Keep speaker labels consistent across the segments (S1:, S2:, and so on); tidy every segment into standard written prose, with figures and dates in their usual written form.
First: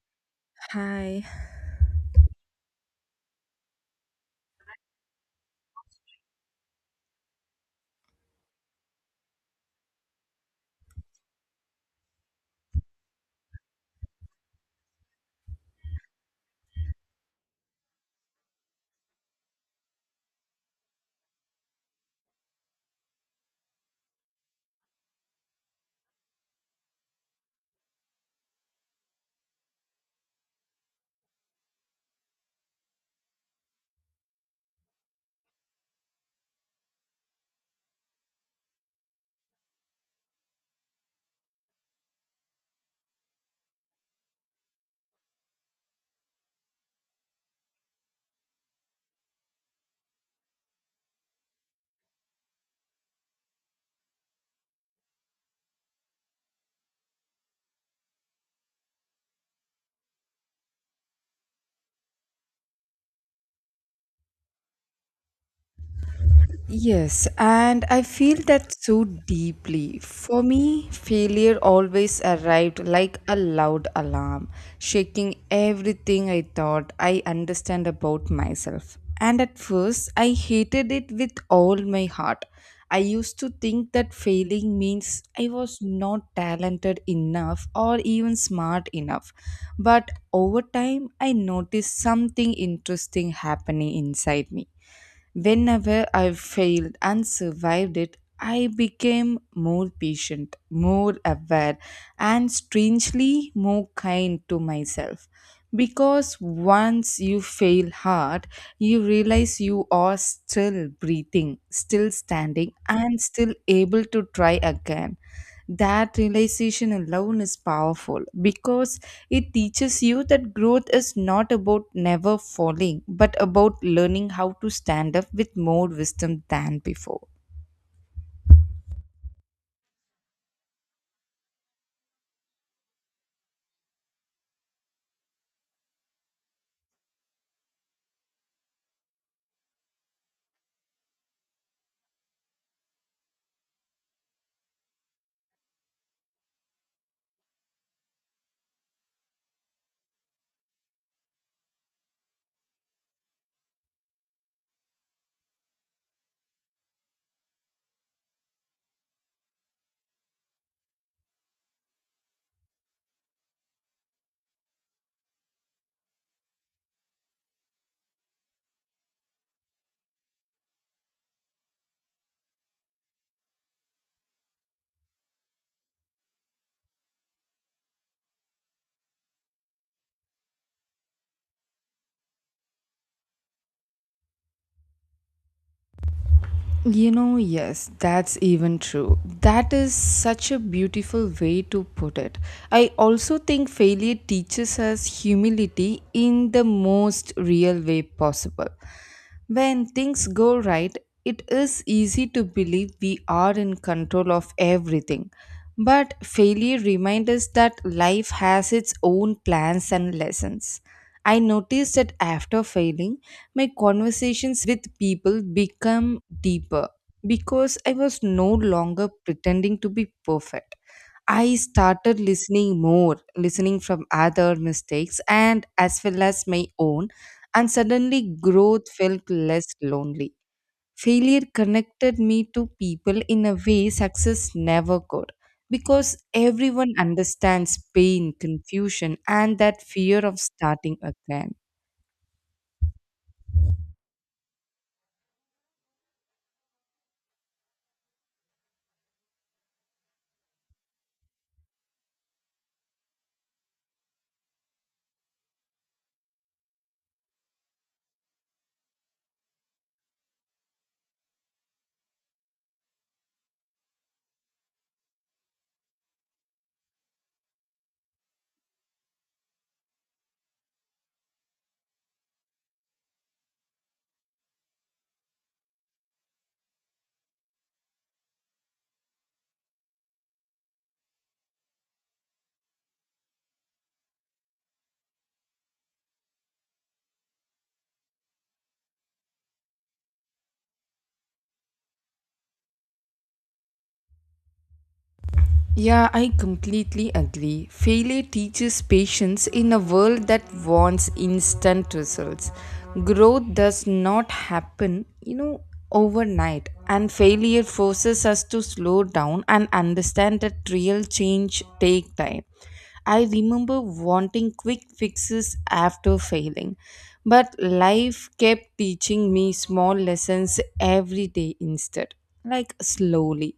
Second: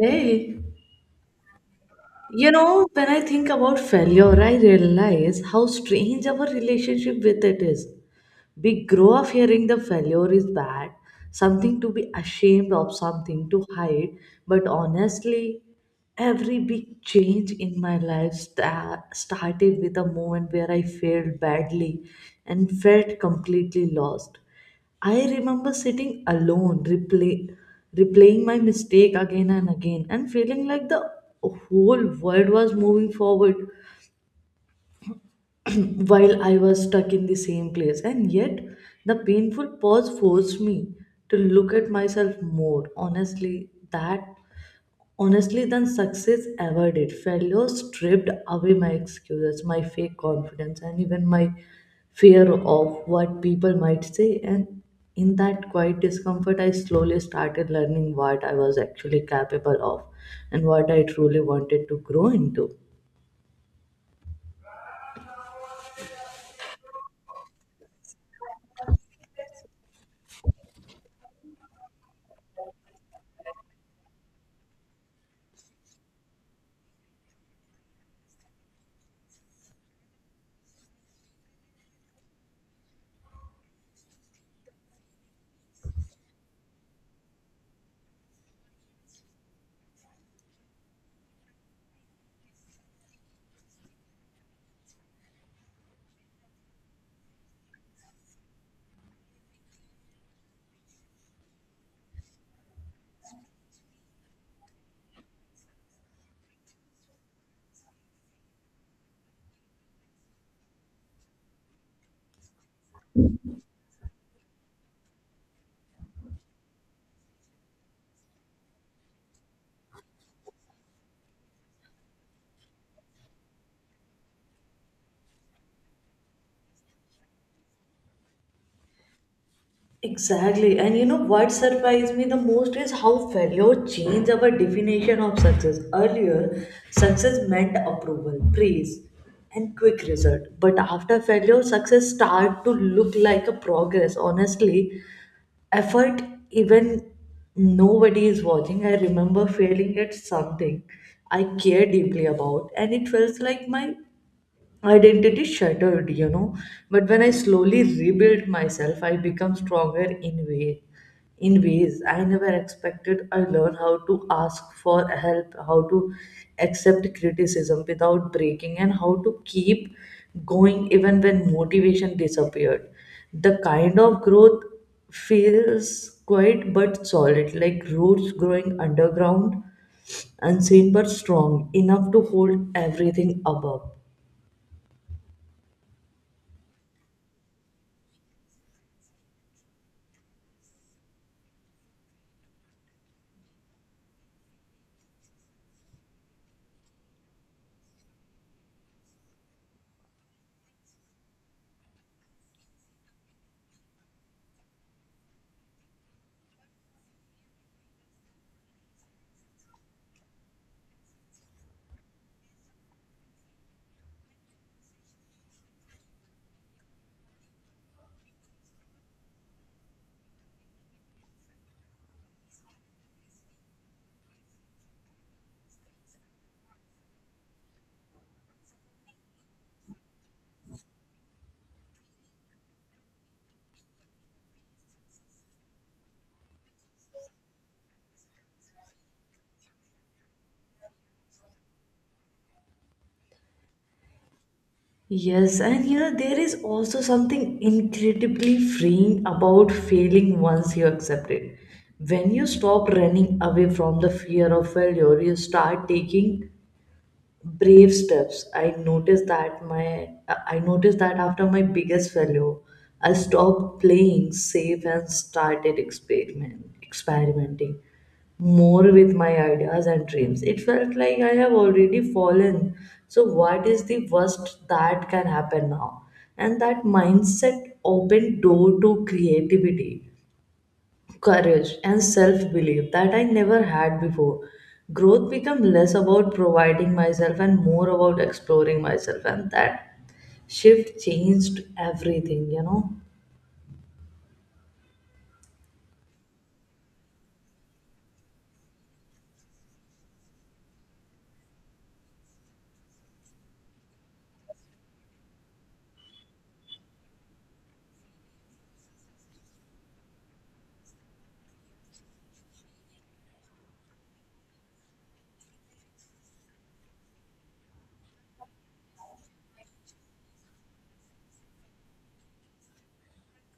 S1: Hey,
S2: Hi.
S1: you know, when I think about failure, I realize how strange our relationship with it is. We grow up hearing the failure is bad, something to be ashamed of, something to hide. But honestly, every big change in my life started with a moment where I failed badly and felt completely lost. I remember sitting alone, replaying my mistake again and again, and feeling like the whole world was moving forward while I was stuck in the same place. And yet, the painful pause forced me to look at myself more honestly than success ever did. Failure stripped away my excuses, my fake confidence, and even my fear of what people might say. And in that quiet discomfort, I slowly started learning what I was actually capable of and what I truly wanted to grow into.
S2: Yes, and I feel that so deeply. For me, failure always arrived like a loud alarm, shaking everything I thought I understand about myself. And at first, I hated it with all my heart. I used to think that failing means I was not talented enough or even smart enough. But over time, I noticed something interesting happening inside me. Whenever I failed and survived it, I became more patient, more aware, and strangely more kind to myself. Because once you fail hard, you realize you are still breathing, still standing, and still able to try again. That realization alone is powerful because it teaches you that growth is not about never falling, but about learning how to stand up with more wisdom than before.
S1: Exactly. And you know what surprised me the most is how failure changed our definition of success. Earlier, success meant approval, praise, and quick result. But after failure, success started to look like a progress. Honestly, effort, even nobody is watching. I remember failing at something I care deeply about, and it felt like my identity shattered. But when I slowly rebuilt myself, I become stronger in way in ways I never expected. I learned how to ask for help, how to accept criticism without breaking, and how to keep going even when motivation disappeared. The kind of growth feels quiet but solid, like roots growing underground, unseen but strong enough to hold everything above.
S2: You know, yes, that's even true. That is such a beautiful way to put it. I also think failure teaches us humility in the most real way possible. When things go right, it is easy to believe we are in control of everything. But failure reminds us that life has its own plans and lessons. I noticed that after failing, my conversations with people become deeper because I was no longer pretending to be perfect. I started listening more, listening from other mistakes and as well as my own, and suddenly growth felt less lonely. Failure connected me to people in a way success never could because everyone understands pain, confusion, and that fear of starting again.
S1: Yes, and you know, there is also something incredibly freeing about failing once you accept it. When you stop running away from the fear of failure, you start taking brave steps. I noticed that after my biggest failure, I stopped playing safe and started experimenting more with my ideas and dreams. It felt like I have already fallen, so what is the worst that can happen now? And that mindset opened door to creativity, courage and self-belief that I never had before. Growth became less about providing myself and more about exploring myself, and that shift changed everything.
S2: Yeah, I completely agree. Failure teaches patience in a world that wants instant results. Growth does not happen, you know, overnight, and failure forces us to slow down and understand that real change take time. I remember wanting quick fixes after failing, but life kept teaching me small lessons every day instead, like slowly.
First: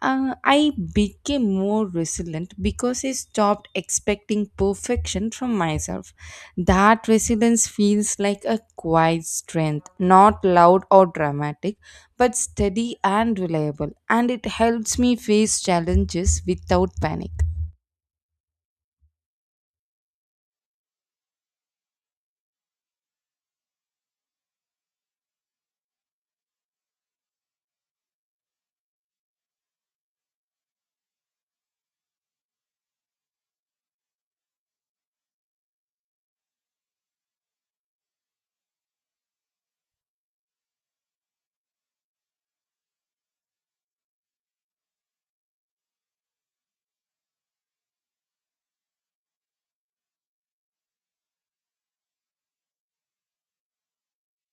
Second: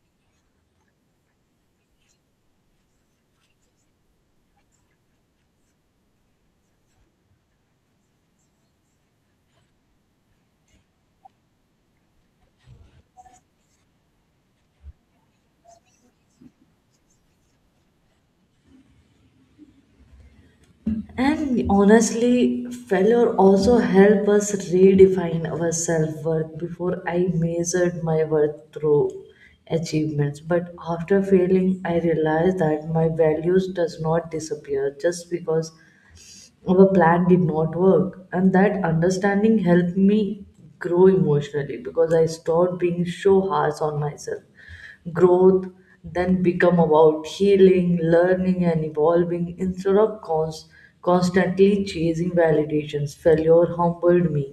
S2: I became more resilient because I stopped expecting perfection from myself. That resilience feels like a quiet strength, not loud or dramatic, but steady and reliable, and it helps me face challenges without panic.
S1: And honestly, failure also helped us redefine our self-worth. Before, I measured my worth through achievements, but after failing I realized that my values does not disappear just because our plan did not work. And that understanding helped me grow emotionally because I stopped being so harsh on myself. Growth then become about healing, learning and evolving instead of constantly chasing validations. Failure humbled me,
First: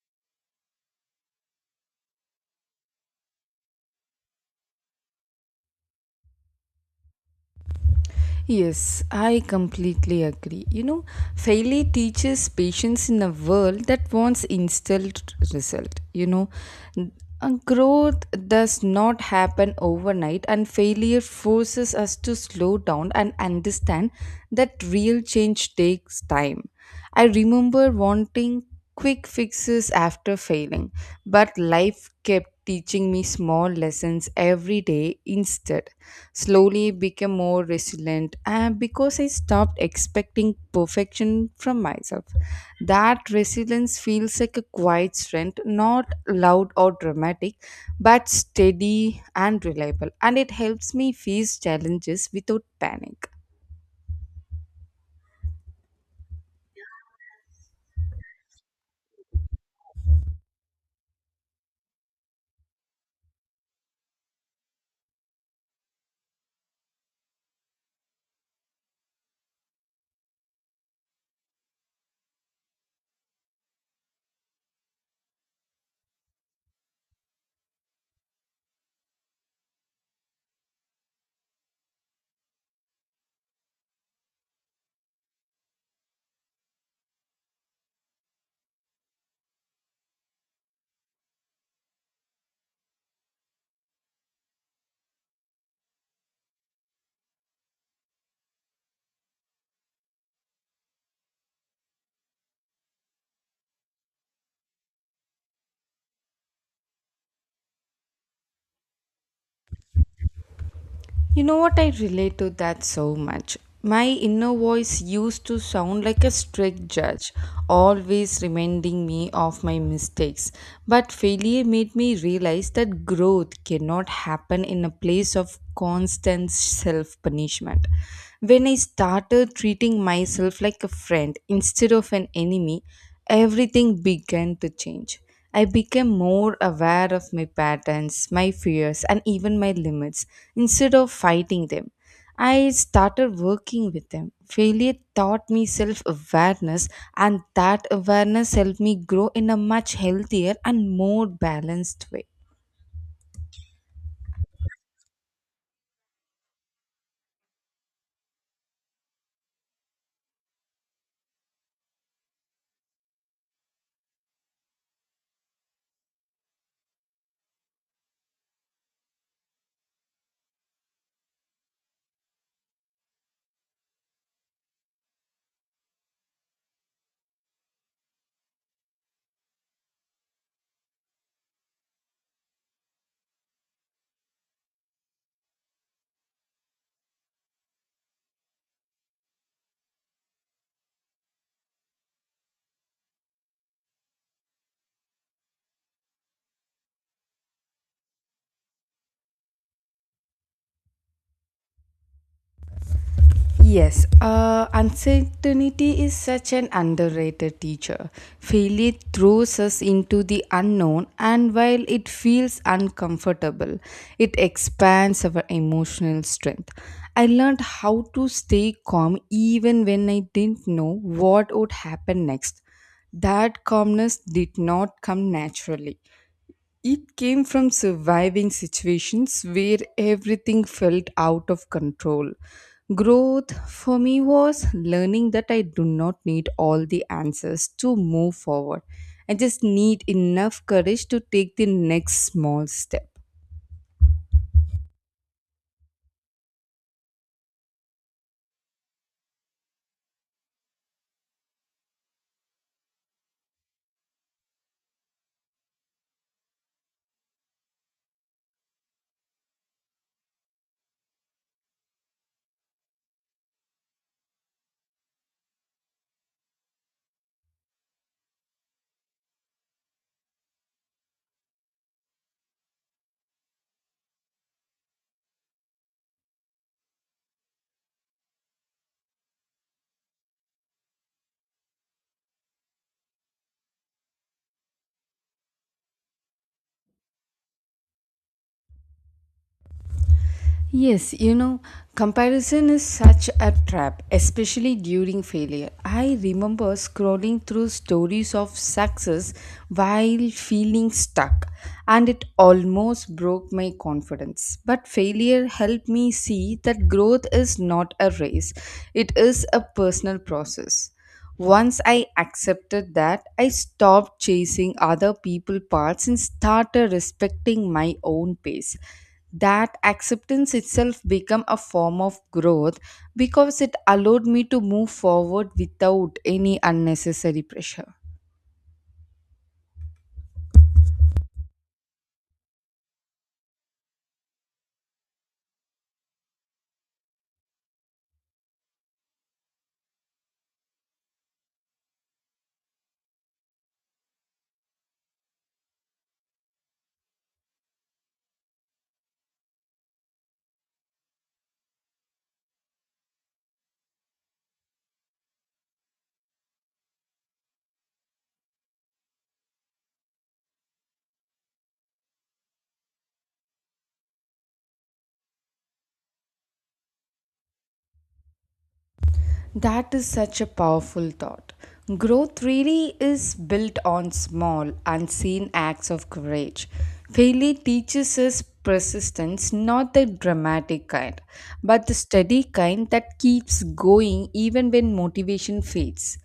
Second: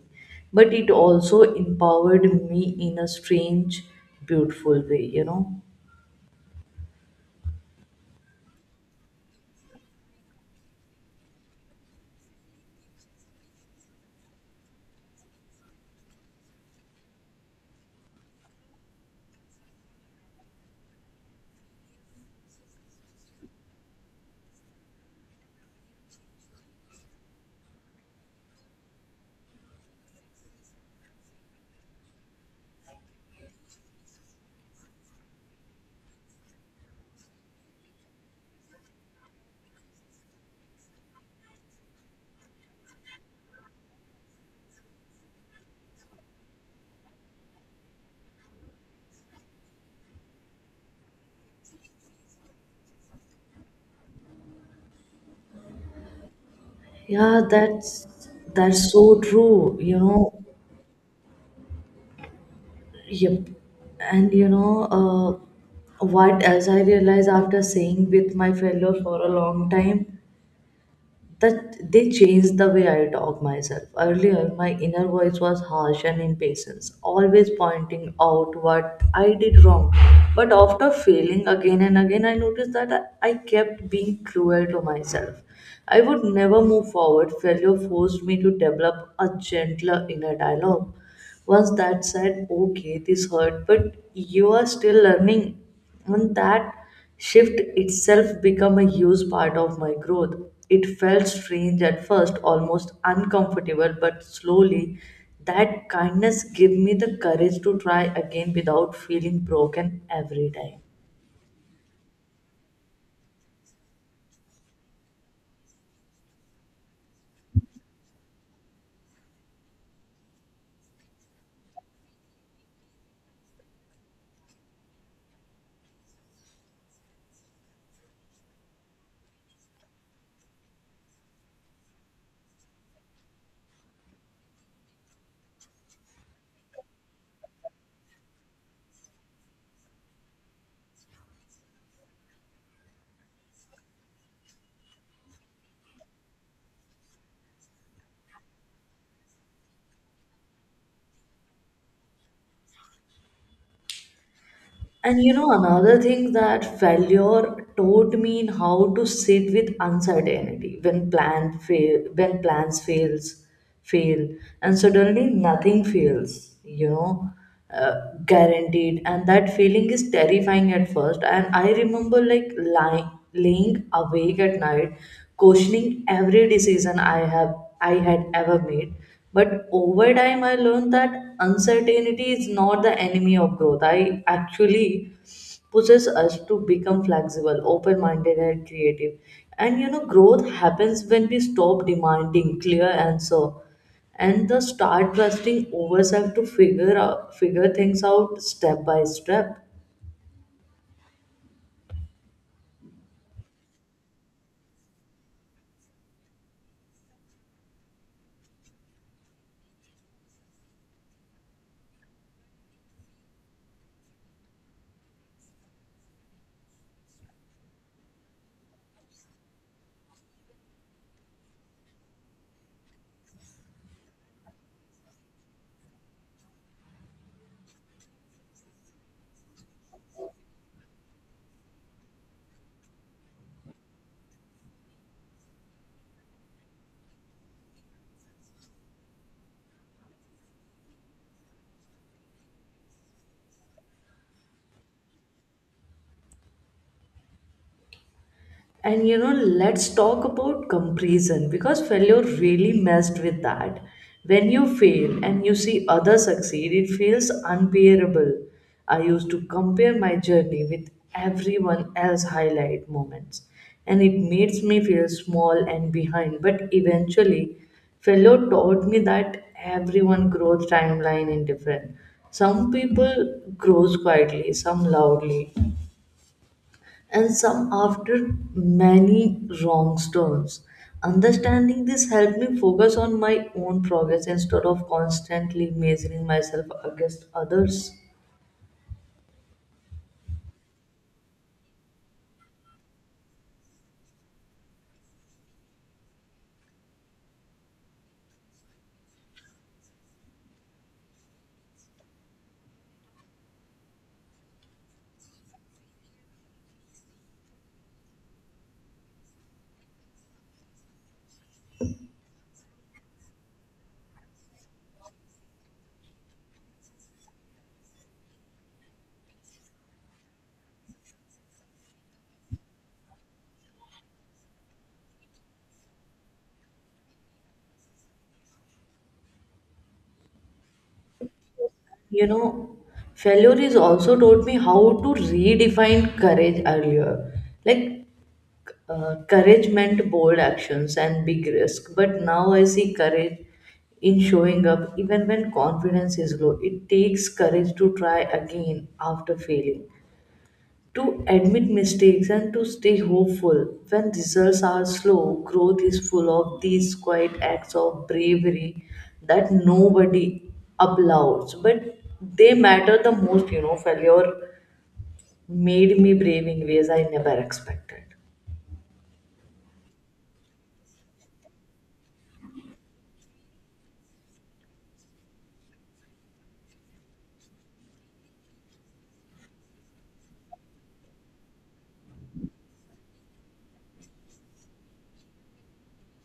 S1: but it also empowered me in a strange, beautiful way.
S2: Yes, I completely agree. You know, failure teaches patience in a world that wants instant result. You know, N- growth does not happen overnight, and failure forces us to slow down and understand that real change takes time. I remember wanting quick fixes after failing, but life kept teaching me small lessons every day instead. Slowly became more resilient and because I stopped expecting perfection from myself. That resilience feels like a quiet strength, not loud or dramatic, but steady and reliable, and it helps me face challenges without panic.
S1: Yeah, that's so true. Yep. And you know, what else I realized after staying with my fellow for a long time, that they changed the way I talk myself. Earlier, my inner voice was harsh and impatient, always pointing out what I did wrong. But after failing again and again, I noticed that I kept being cruel to myself. I would never move forward. Failure forced me to develop a gentler inner dialogue. Once that said, okay, this hurt, but you are still learning. And that shift itself become a huge part of my growth. It felt strange at first, almost uncomfortable, but slowly that kindness gave me the courage to try again without feeling broken every time.
S2: You know what? I relate to that so much. My inner voice used to sound like a strict judge, always reminding me of my mistakes. But failure made me realize that growth cannot happen in a place of constant self punishment. When I started treating myself like a friend instead of an enemy, everything began to change. I became more aware of my patterns, my fears, and even my limits instead of fighting them. I started working with them. Failure taught me self awareness, and that awareness helped me grow in a much healthier and more balanced way.
S1: And you know, another thing that failure taught me in how to sit with uncertainty when when fail, and suddenly nothing fails. You know, uh, guaranteed, and that feeling is terrifying at first. And I remember like laying awake at night, questioning every decision I had ever made. But over time, I learned that uncertainty is not the enemy of growth. I actually pushes us to become flexible, open minded, and creative. And you know, growth happens when we stop demanding clear answer and the start trusting ourselves to figure things out step by step.
S2: Yes, uncertainty is such an underrated teacher. Failure throws us into the unknown, and while it feels uncomfortable, it expands our emotional strength. I learned how to stay calm even when I didn't know what would happen next. That calmness did not come naturally. It came from surviving situations where everything felt out of control. Growth for me was learning that I do not need all the answers to move forward. I just need enough courage to take the next small step.
S1: And you know, let's talk about comparison because failure really messed with that. When you fail and you see others succeed, it feels unbearable. I used to compare my journey with everyone else's highlight moments, and it makes me feel small and behind. But eventually, Fellow taught me that everyone growth timeline is different. Some people grows quietly, some loudly, and some after many wrong turns. Understanding this helped me focus on my own progress instead of constantly measuring myself against others.
S2: Yes, you know, comparison is such a trap, especially during failure. I remember scrolling through stories of success while feeling stuck, and it almost broke my confidence. But failure helped me see that growth is not a race, it is a personal process. Once I accepted that, I stopped chasing other people parts and started respecting my own pace. That acceptance itself became a form of growth because it allowed me to move forward without any unnecessary pressure.
S1: You know, failure is also taught me how to redefine courage earlier. Like, courage meant bold actions and big risk, but now I see courage in showing up even when confidence is low. It takes courage to try again after failing, to admit mistakes, and to stay hopeful when results are slow. Growth is full of these quiet acts of bravery that nobody applauds, but they matter the most, you know. Failure made me brave in ways I never expected.
S2: That is such a powerful thought. Growth really is built on small, unseen acts of courage. Failure teaches us persistence, not the dramatic kind, but the steady kind that keeps going even when motivation fades.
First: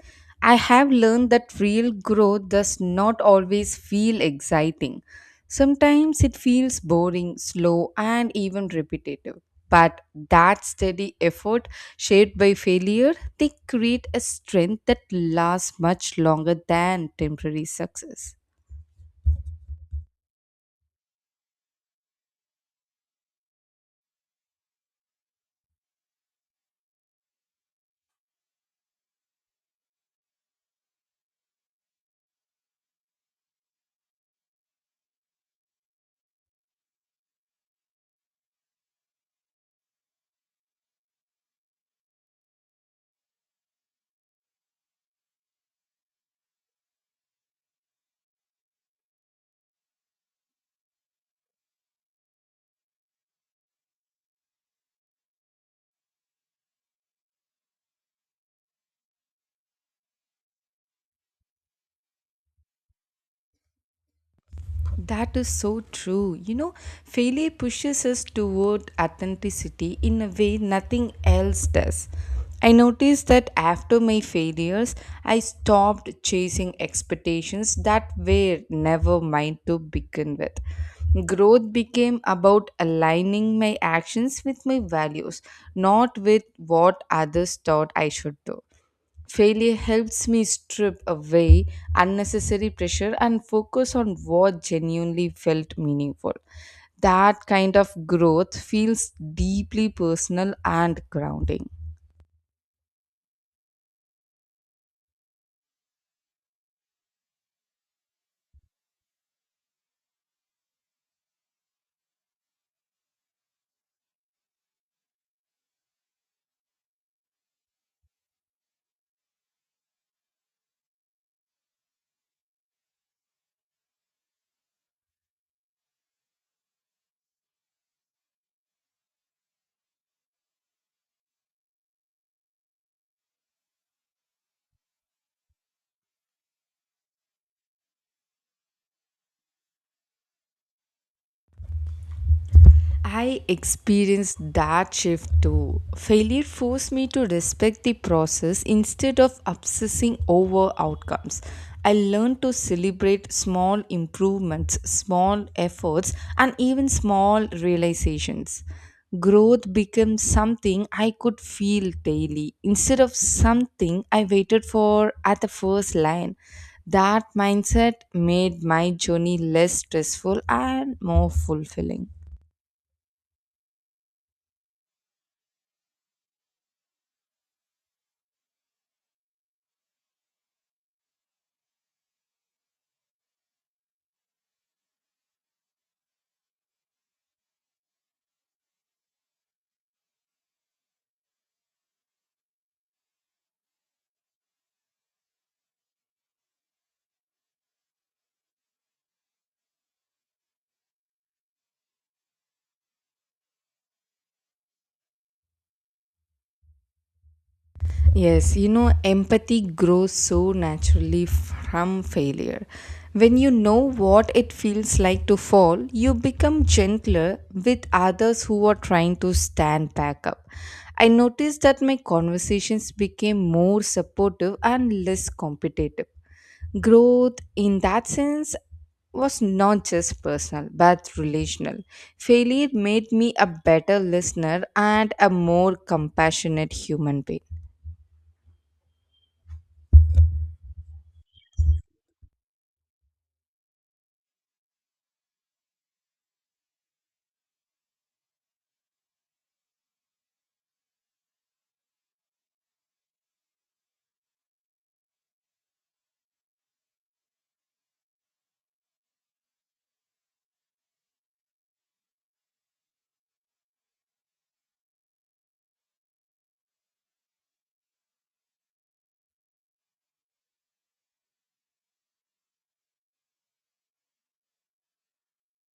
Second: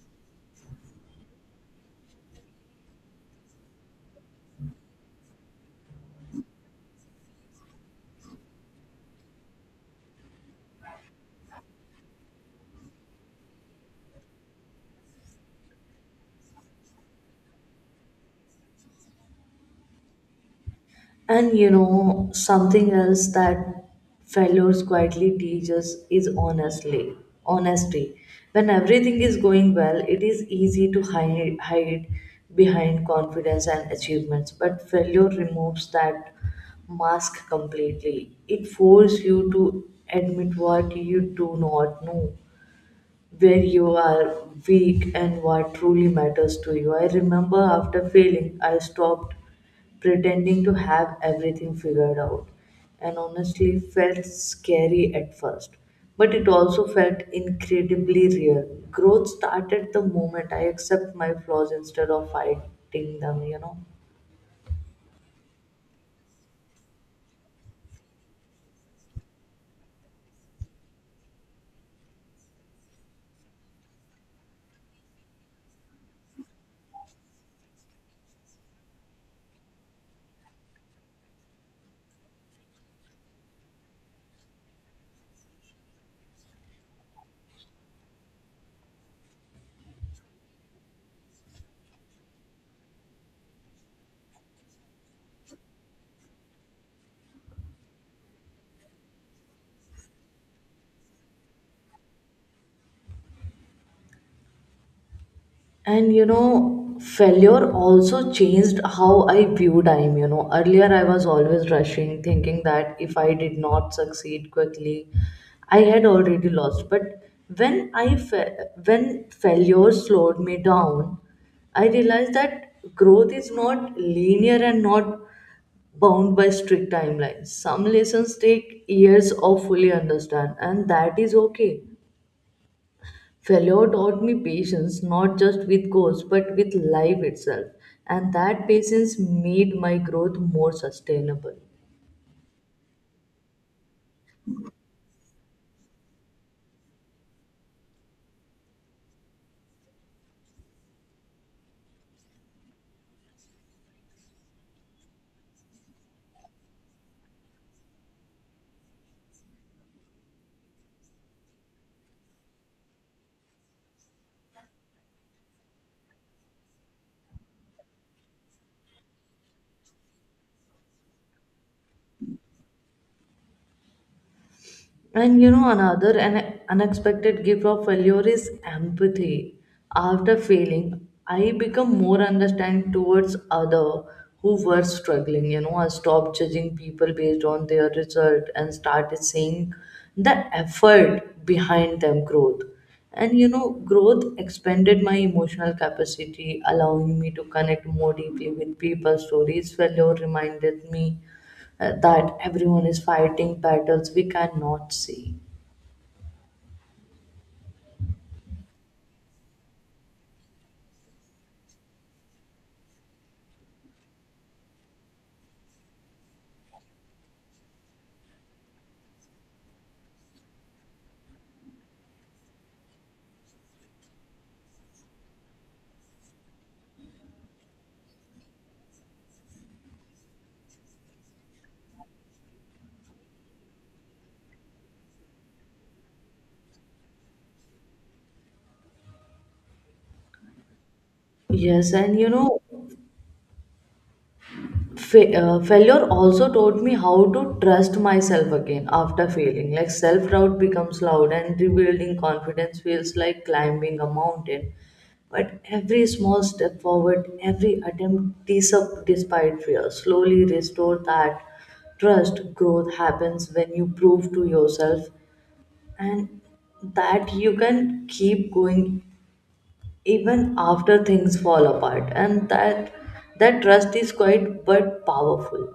S2: I have learned that real growth does not always feel exciting. Sometimes it feels boring, slow, and even repetitive. But that steady effort, shaped by failure, they create a strength that lasts much longer than temporary success.
S1: And you know, something else that failures quietly teaches is honestly honesty. When everything is going well, it is easy to hide behind confidence and achievements, but failure removes that mask completely. It forces you to admit what you do not know, where you are weak, and what truly matters to you. I remember after failing, I stopped pretending to have everything figured out, and honestly felt scary at first. But it also felt incredibly real. Growth started the moment I accept my flaws instead of fighting them, you know.
S2: That is so true. You know, failure pushes us toward authenticity in a way nothing else does. I noticed that after my failures, I stopped chasing expectations that were never mine to begin with. Growth became about aligning my actions with my values, not with what others thought I should do. Failure helps me strip away unnecessary pressure and focus on what genuinely felt meaningful. That kind of growth feels deeply personal and grounding.
S1: And you know, failure also changed how I view time, you know. Earlier, I was always rushing, thinking that if I did not succeed quickly I had already lost. But when i fa- when failure slowed me down, I realized that growth is not linear and not bound by strict timelines. Some lessons take years of fully understand, and that is okay. Fellow taught me patience, not just with goals but with life itself, and that patience made my growth more sustainable.
S2: I experienced that shift too. Failure forced me to respect the process instead of obsessing over outcomes. I learned to celebrate small improvements, small efforts, and even small realizations. Growth became something I could feel daily instead of something I waited for at the first line. That mindset made my journey less stressful and more fulfilling.
S1: And you know, another an unexpected gift of failure is empathy. After failing, I become more understanding towards other who were struggling. You know, I stopped judging people based on their result and started seeing the effort behind them growth. And you know, growth expanded my emotional capacity, allowing me to connect more deeply with people's stories. Failure reminded me that everyone is fighting battles we cannot see.
S2: Yes, you know, empathy grows so naturally from failure. When you know what it feels like to fall, you become gentler with others who are trying to stand back up. I noticed that my conversations became more supportive and less competitive. Growth, in that sense, was not just personal but relational. Failure made me a better listener and a more compassionate human being.
S1: Yes, and you know, failure also taught me how to trust myself again after failing. Like self doubt becomes loud, and rebuilding confidence feels like climbing a mountain. But every small step forward, every attempt despite fear, slowly restore that trust. Growth happens when you prove to yourself and that you can keep going even after things fall apart, and that trust is quite but powerful.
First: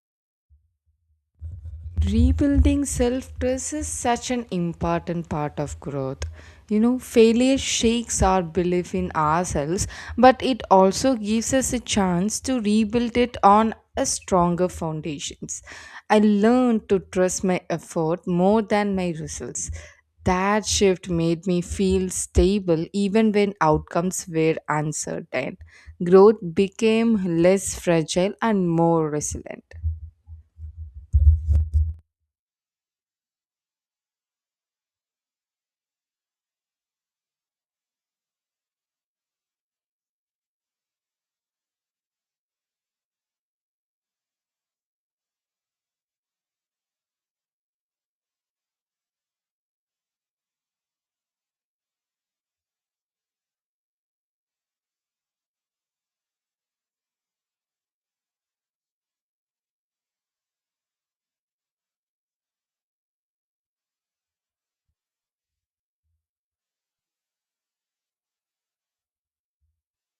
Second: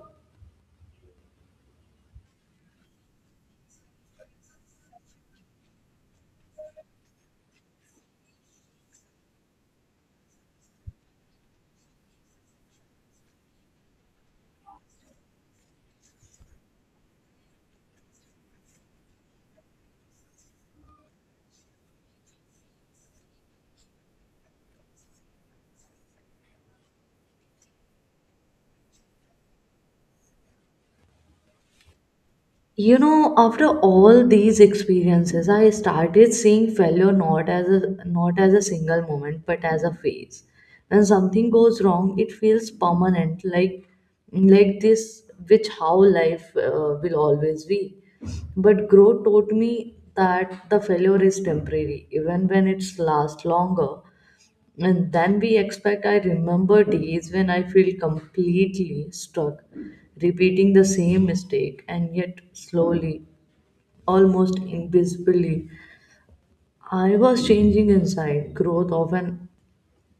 S2: Rebuilding self trust is such an important part of growth. You know, failure shakes our belief in ourselves, but it also gives us a chance to rebuild it on a stronger foundations. I learned to trust my effort more than my results. That shift made me feel stable even when outcomes were uncertain. Growth became less fragile and more resilient.
S1: You know, after all these experiences, I started seeing failure not as a single moment, but as a phase. When something goes wrong, it feels permanent, like this which how life will always be. But growth taught me that the failure is temporary, even when it's last longer and then we expect. I remember days when I feel completely stuck, repeating the same mistake, and yet slowly, almost invisibly, I was changing inside. Growth often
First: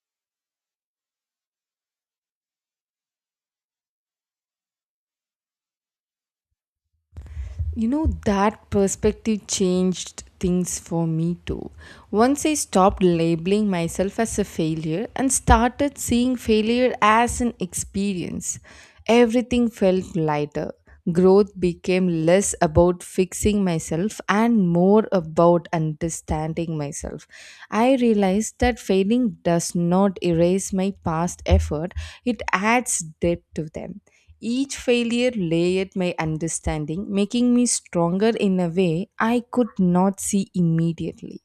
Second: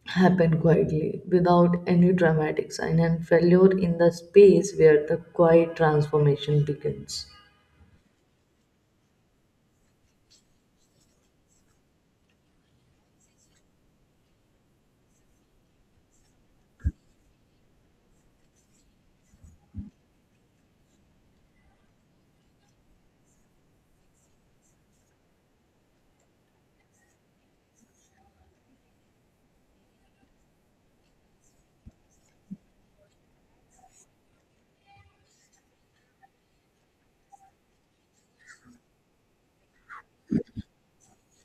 S1: happened quietly, without any dramatic sign, and failure in the space where the quiet transformation begins.
S2: You know, that perspective changed things for me too. Once I stopped labeling myself as a failure and started seeing failure as an experience, everything felt lighter. Growth became less about fixing myself and more about understanding myself. I realized that failing does not erase my past effort, it adds depth to them. Each failure layered my understanding, making me stronger in a way I could not see immediately.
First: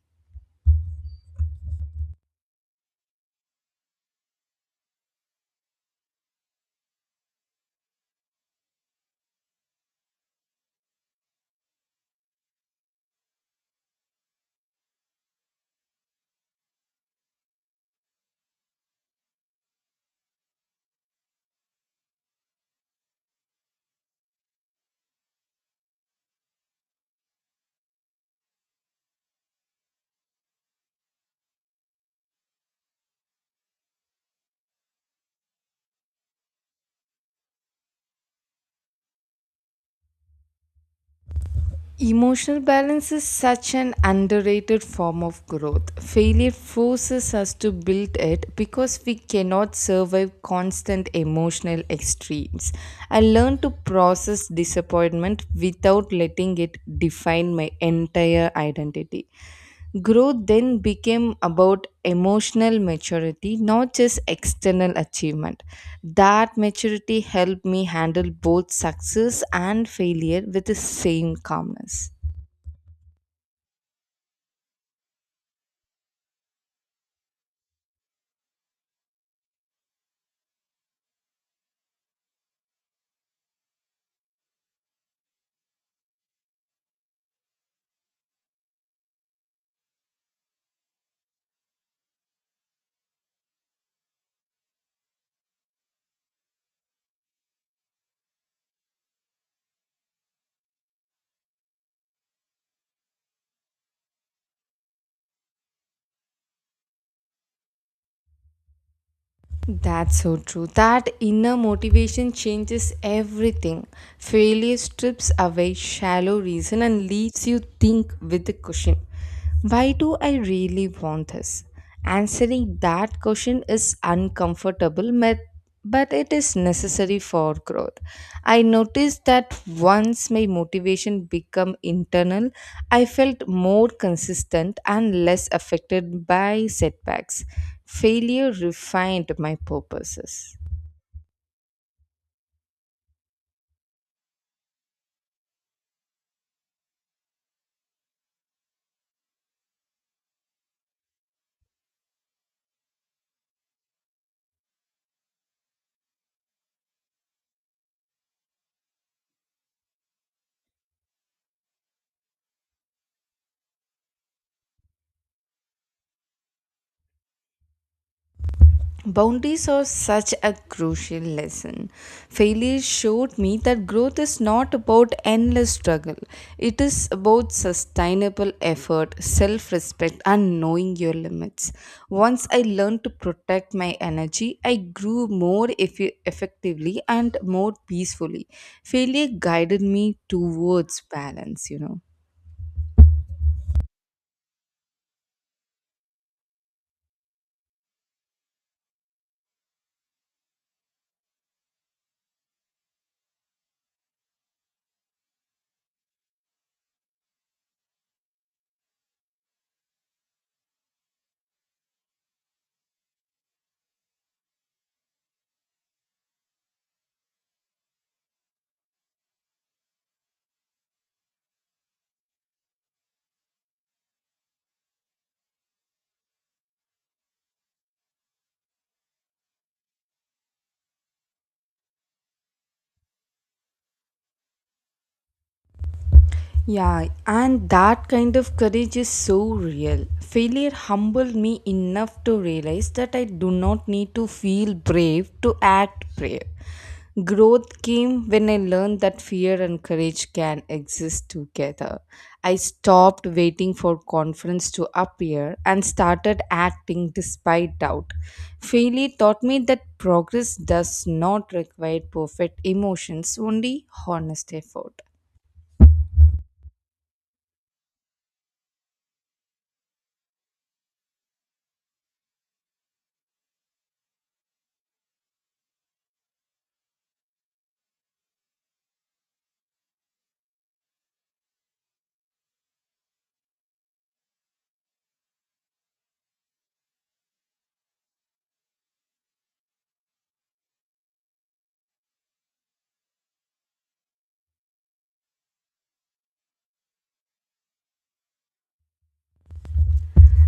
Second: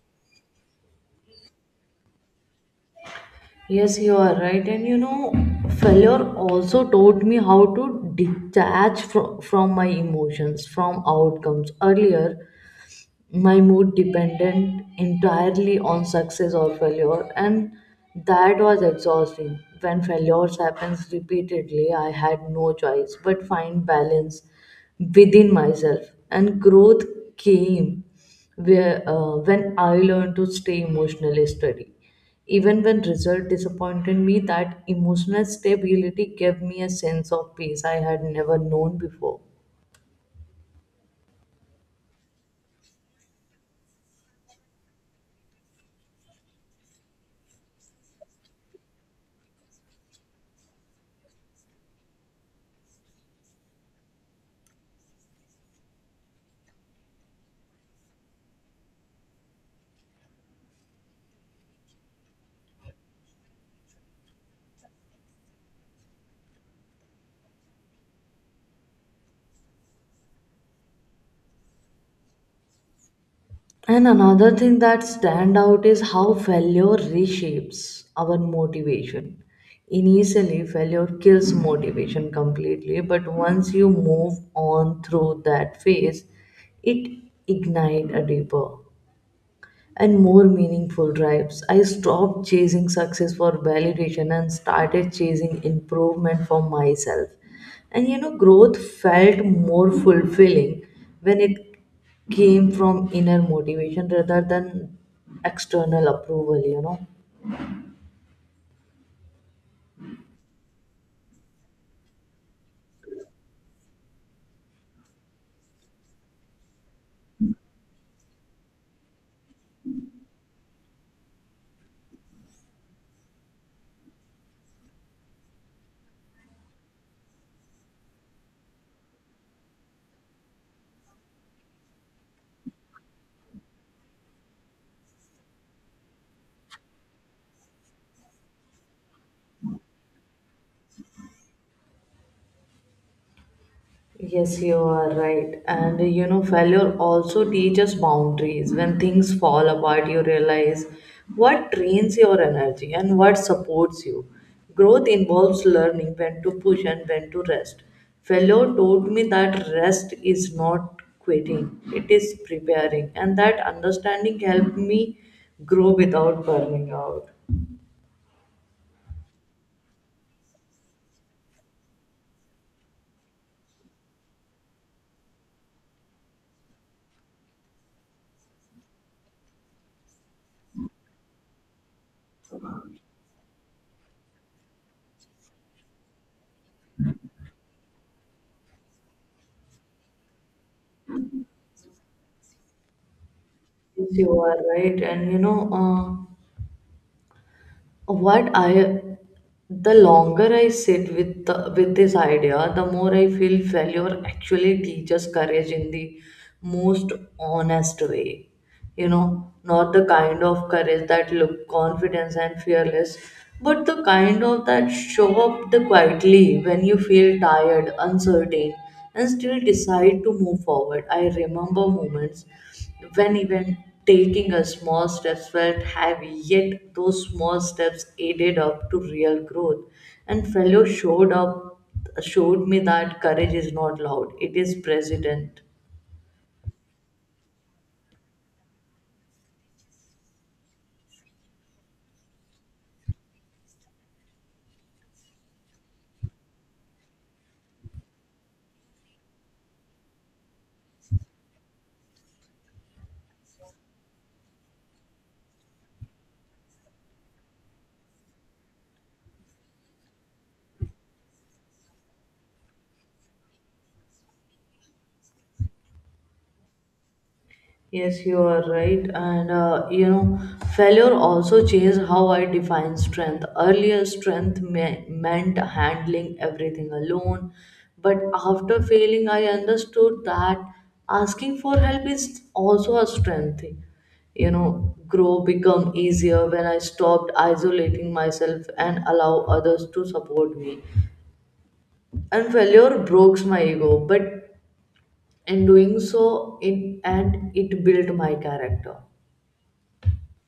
S1: Yes, you are right. And you know, failure also taught me how to detach from my emotions, from outcomes. Earlier, my mood dependent entirely on success or failure, and that was exhausting. When failures happens repeatedly, I had no choice but find balance within myself, and growth came where when I learned to stay emotionally steady even when result disappointed me. That emotional stability gave me a sense of peace I had never known before.
S2: Emotional balance is such an underrated form of growth. Failure forces us to build it because we cannot survive constant emotional extremes. I learned to process disappointment without letting it define my entire identity. Growth then became about emotional maturity, not just external achievement. That maturity helped me handle both success and failure with the same calmness.
S1: And another thing that stand out is how failure reshapes our motivation. Initially, failure kills motivation completely, but once you move on through that phase, it ignites a deeper and more meaningful drives. I stopped chasing success for validation and started chasing improvement for myself. And you know, growth felt more fulfilling when it came from inner motivation rather than external approval, you know.
S2: That's so true. That inner motivation changes everything. Failure strips away shallow reason and leaves you think with a cushion. Why do I really want this? Answering that question is uncomfortable, but it is necessary for growth. I noticed that once my motivation became internal, I felt more consistent and less affected by setbacks. Failure refined my purposes.
S1: Yes, you are right. And you know, failure also teaches boundaries. When things fall apart, you realize what drains your energy and what supports you. Growth involves learning when to push and when to rest. Failure taught me that rest is not quitting, it is preparing. And that understanding helped me grow without burning out.
S2: Boundaries are such a crucial lesson. Failure showed me that growth is not about endless struggle. It is about sustainable effort, self respect, and knowing your limits. Once I learned to protect my energy, I grew more effectively and more peacefully. Failure guided me towards balance, you know.
S1: Yes, you are right. And you know, what I the longer I sit with with this idea, the more I feel failure actually teaches courage in the most honest way. You know, not the kind of courage that look confidence and fearless, but the kind of that show up the quietly when you feel tired, uncertain, and still decide to move forward. I remember moments when even taking a small steps felt heavy, yet those small steps added up to real growth, and failure showed me that courage is not loud, it is present.
S2: Yeah, and that kind of courage is so real. Failure humbled me enough to realize that I do not need to feel brave to act brave. Growth came when I learned that fear and courage can exist together. I stopped waiting for confidence to appear and started acting despite doubt. Failure taught me that progress does not require perfect emotions, only honest effort.
S1: Yes, you are right. And failure also changed how I define strength. Earlier, meant handling everything alone. But after failing, I understood that asking for help is also a strength. Thing. You know, grow become easier when I stopped isolating myself and allow others to support me. And failure broke my ego, but in doing so, it built my character.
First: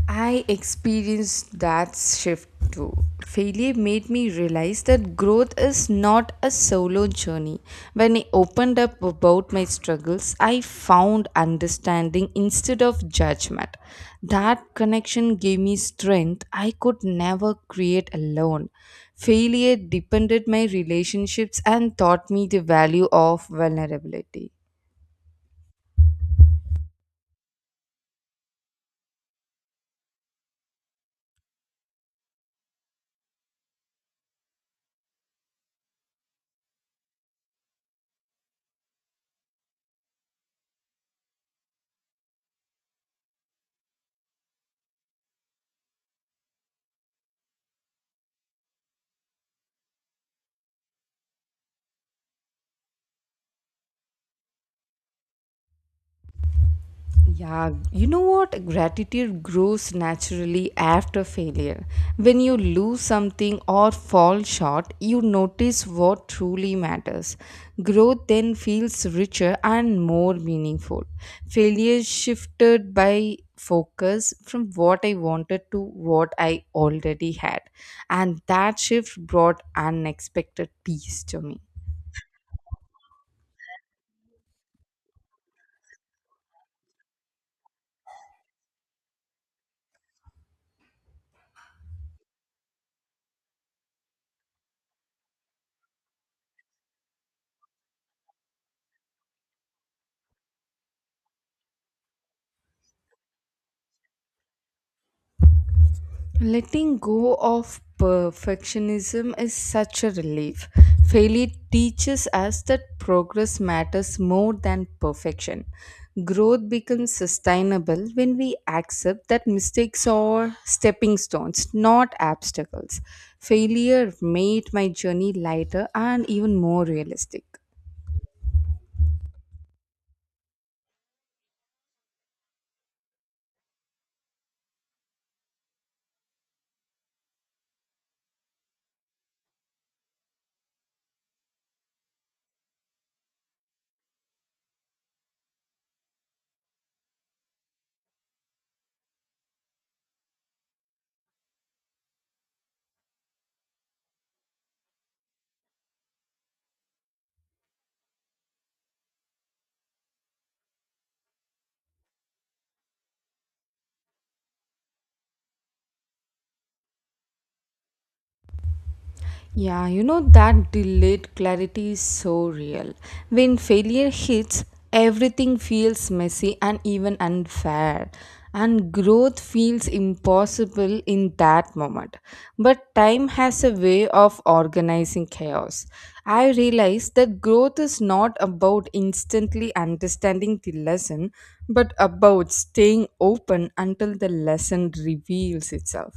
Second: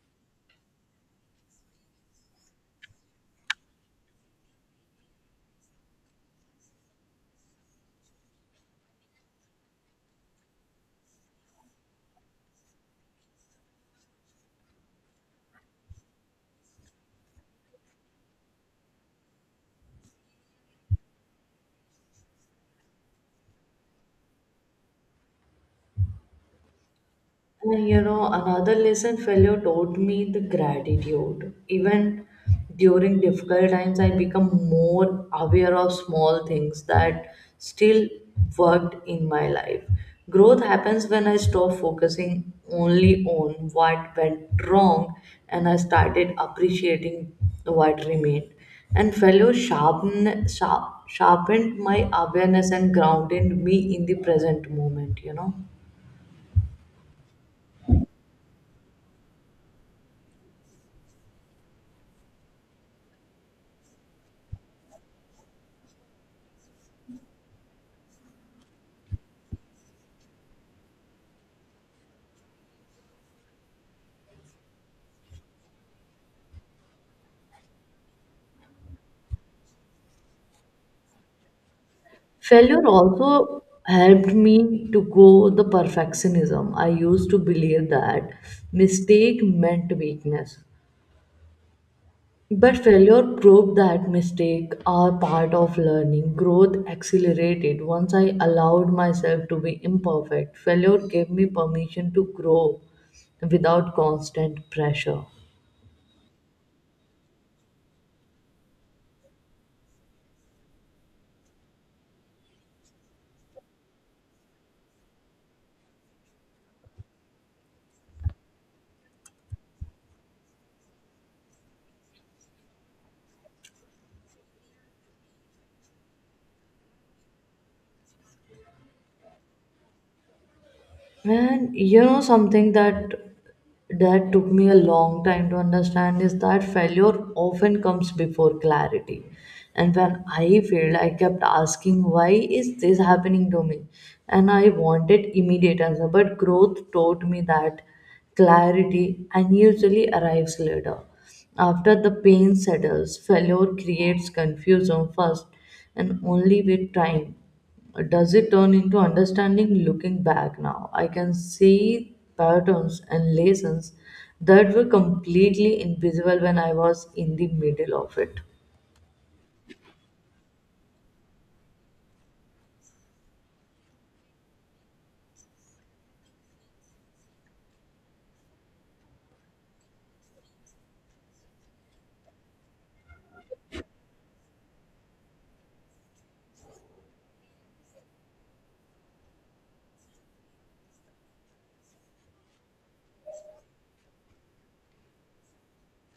S2: I experienced that shift too. Failure made me realize that growth is not a solo journey. When I opened up about my struggles, I found understanding instead of judgment. That connection gave me strength I could never create alone. Failure deepened my relationships and taught me the value of vulnerability.
S1: And you know, another lesson failure taught me the gratitude. Even during difficult times, I become more aware of small things that still worked in my life. Growth happens when I stop focusing only on what went wrong and I started appreciating what remained. And sharpened my awareness and grounded me in the present moment, you know.
S2: Yeah, you know what? Gratitude grows naturally after failure. When you lose something or fall short, you notice what truly matters. Growth then feels richer and more meaningful. Failure shifted by focus from what I wanted to what I already had, and that shift brought unexpected peace to me.
S1: Failure also helped me to go the perfectionism. I used to believe that mistake meant weakness. But failure proved that mistakes are part of learning. Growth accelerated once I allowed myself to be imperfect. Failure gave me permission to grow without constant pressure.
S2: Letting go of perfectionism is such a relief. Failure teaches us that progress matters more than perfection. Growth becomes sustainable when we accept that mistakes are stepping stones, not obstacles. Failure made my journey lighter and even more realistic.
S1: And you know something that took me a long time to understand is that failure often comes before clarity. And when I failed, I kept asking, why is this happening to me? And I wanted immediate answer. But growth taught me that clarity unusually arrives later. After the pain settles, failure creates confusion first and only with time. Does it turn into understanding? Looking back now, I can see patterns and lessons that were completely invisible when I was in the middle of it.
S2: Yeah, you know that delayed clarity is so real. When failure hits, everything feels messy and even unfair. And growth feels impossible in that moment. But time has a way of organizing chaos. I realized that growth is not about instantly understanding the lesson, but about staying open until the lesson reveals itself.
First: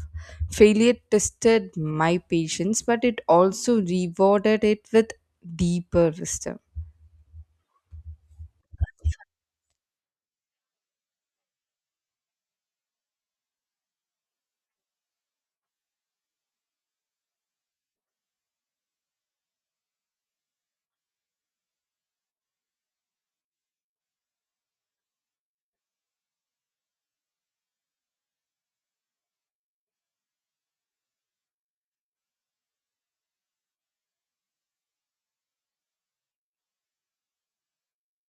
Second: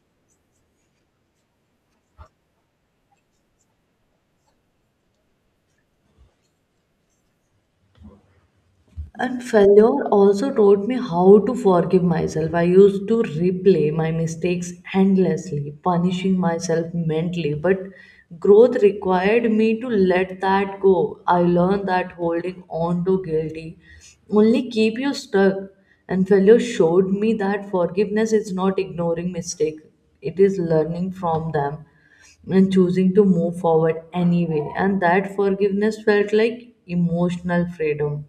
S2: Failure tested my patience, but it also rewarded it with deeper wisdom.
S1: And failure also taught me how to forgive myself. I used to replay my mistakes endlessly, punishing myself mentally. But growth required me to let that go. I learned that holding on to guilty only keep you stuck. And failure showed me that forgiveness is not ignoring mistake. It is learning from them and choosing to move forward anyway. And that forgiveness felt like emotional freedom.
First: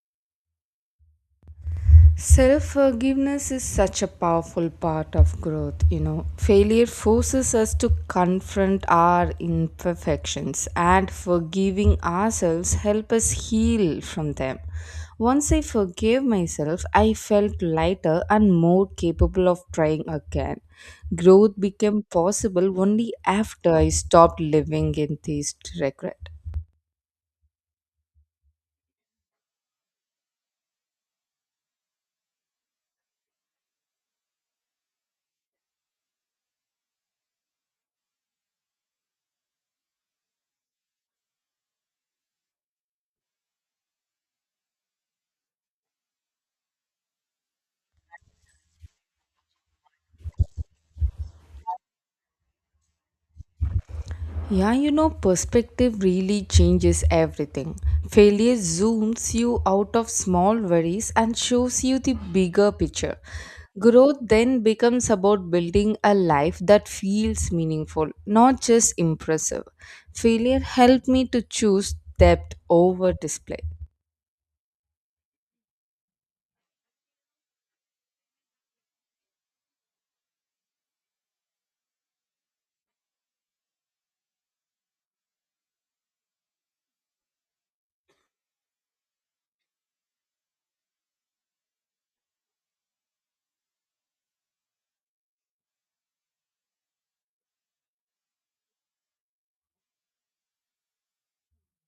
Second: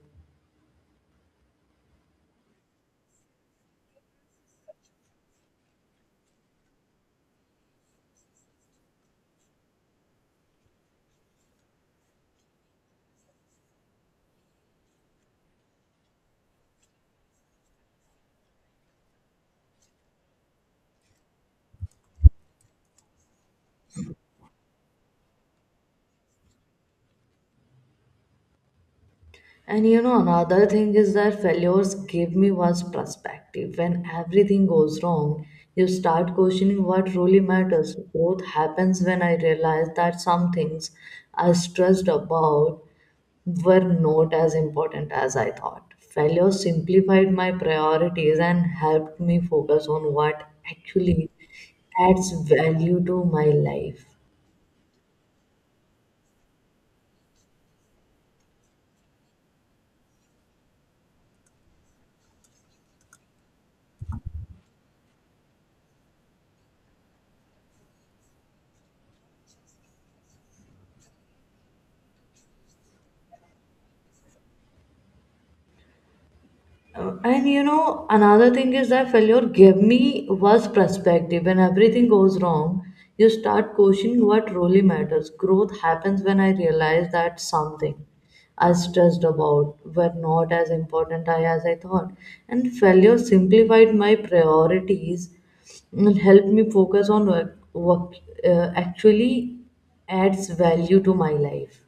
S2: Self forgiveness is such a powerful part of growth, you know. Failure forces us to confront our imperfections and forgiving ourselves help us heal from them. Once I forgave myself, I felt lighter and more capable of trying again. Growth became possible only after I stopped living in these regrets.
S1: And you know, another thing is that failures gave me was perspective. When everything goes wrong, you start questioning what really matters. Growth happens when I realized that some things I stressed about were not as important as I thought. Failure simplified my priorities and helped me focus on what actually adds value to my life.
S2: Yeah, you know, perspective really changes everything. Failure zooms you out of small worries and shows you the bigger picture. Growth then becomes about building a life that feels meaningful, not just impressive. Failure helped me to choose depth over display.
S1: And you know, another thing is that failure gave me worse perspective. When everything goes wrong, you start questioning what really matters. Growth happens when I realize that something i stressed about were not as important as I thought, and failure simplified my priorities and helped me focus on what actually adds value to my life.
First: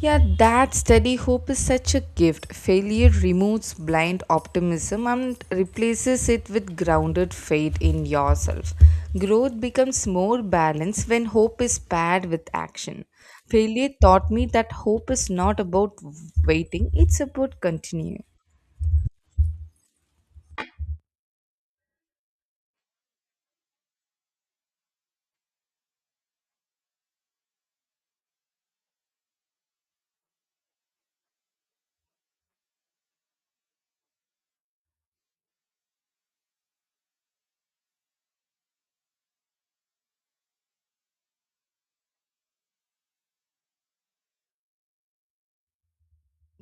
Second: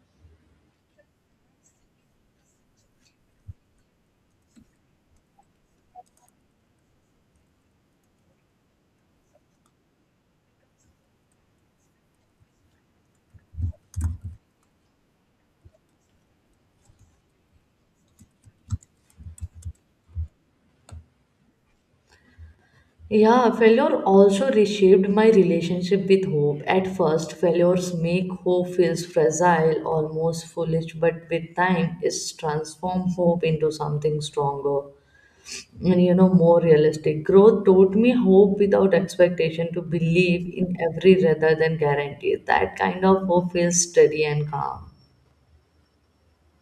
S2: Yeah, that steady hope is such a gift. Failure removes blind optimism and replaces it with grounded faith in yourself. Growth becomes more balanced when hope is paired with action. Failure taught me that hope is not about waiting, it's about continuing.
S1: Yeah, failure also reshaped my relationship with hope. At first, failures make hope feels fragile, almost foolish, but with time, it's transformed hope into something stronger and, you know, more realistic. Growth taught me hope without expectation, to believe in every rather than guarantee. That kind of hope feels steady and calm.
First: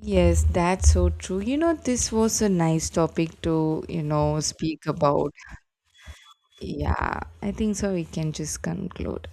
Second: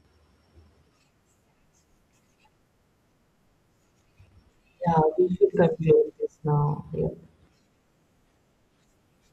S2: Yes, that's so true. You know, this was a nice topic to, you know, speak
S1: Yeah, we
S2: about.
S1: should conclude this now. Yeah.
S2: Yeah, I think so. We can just conclude.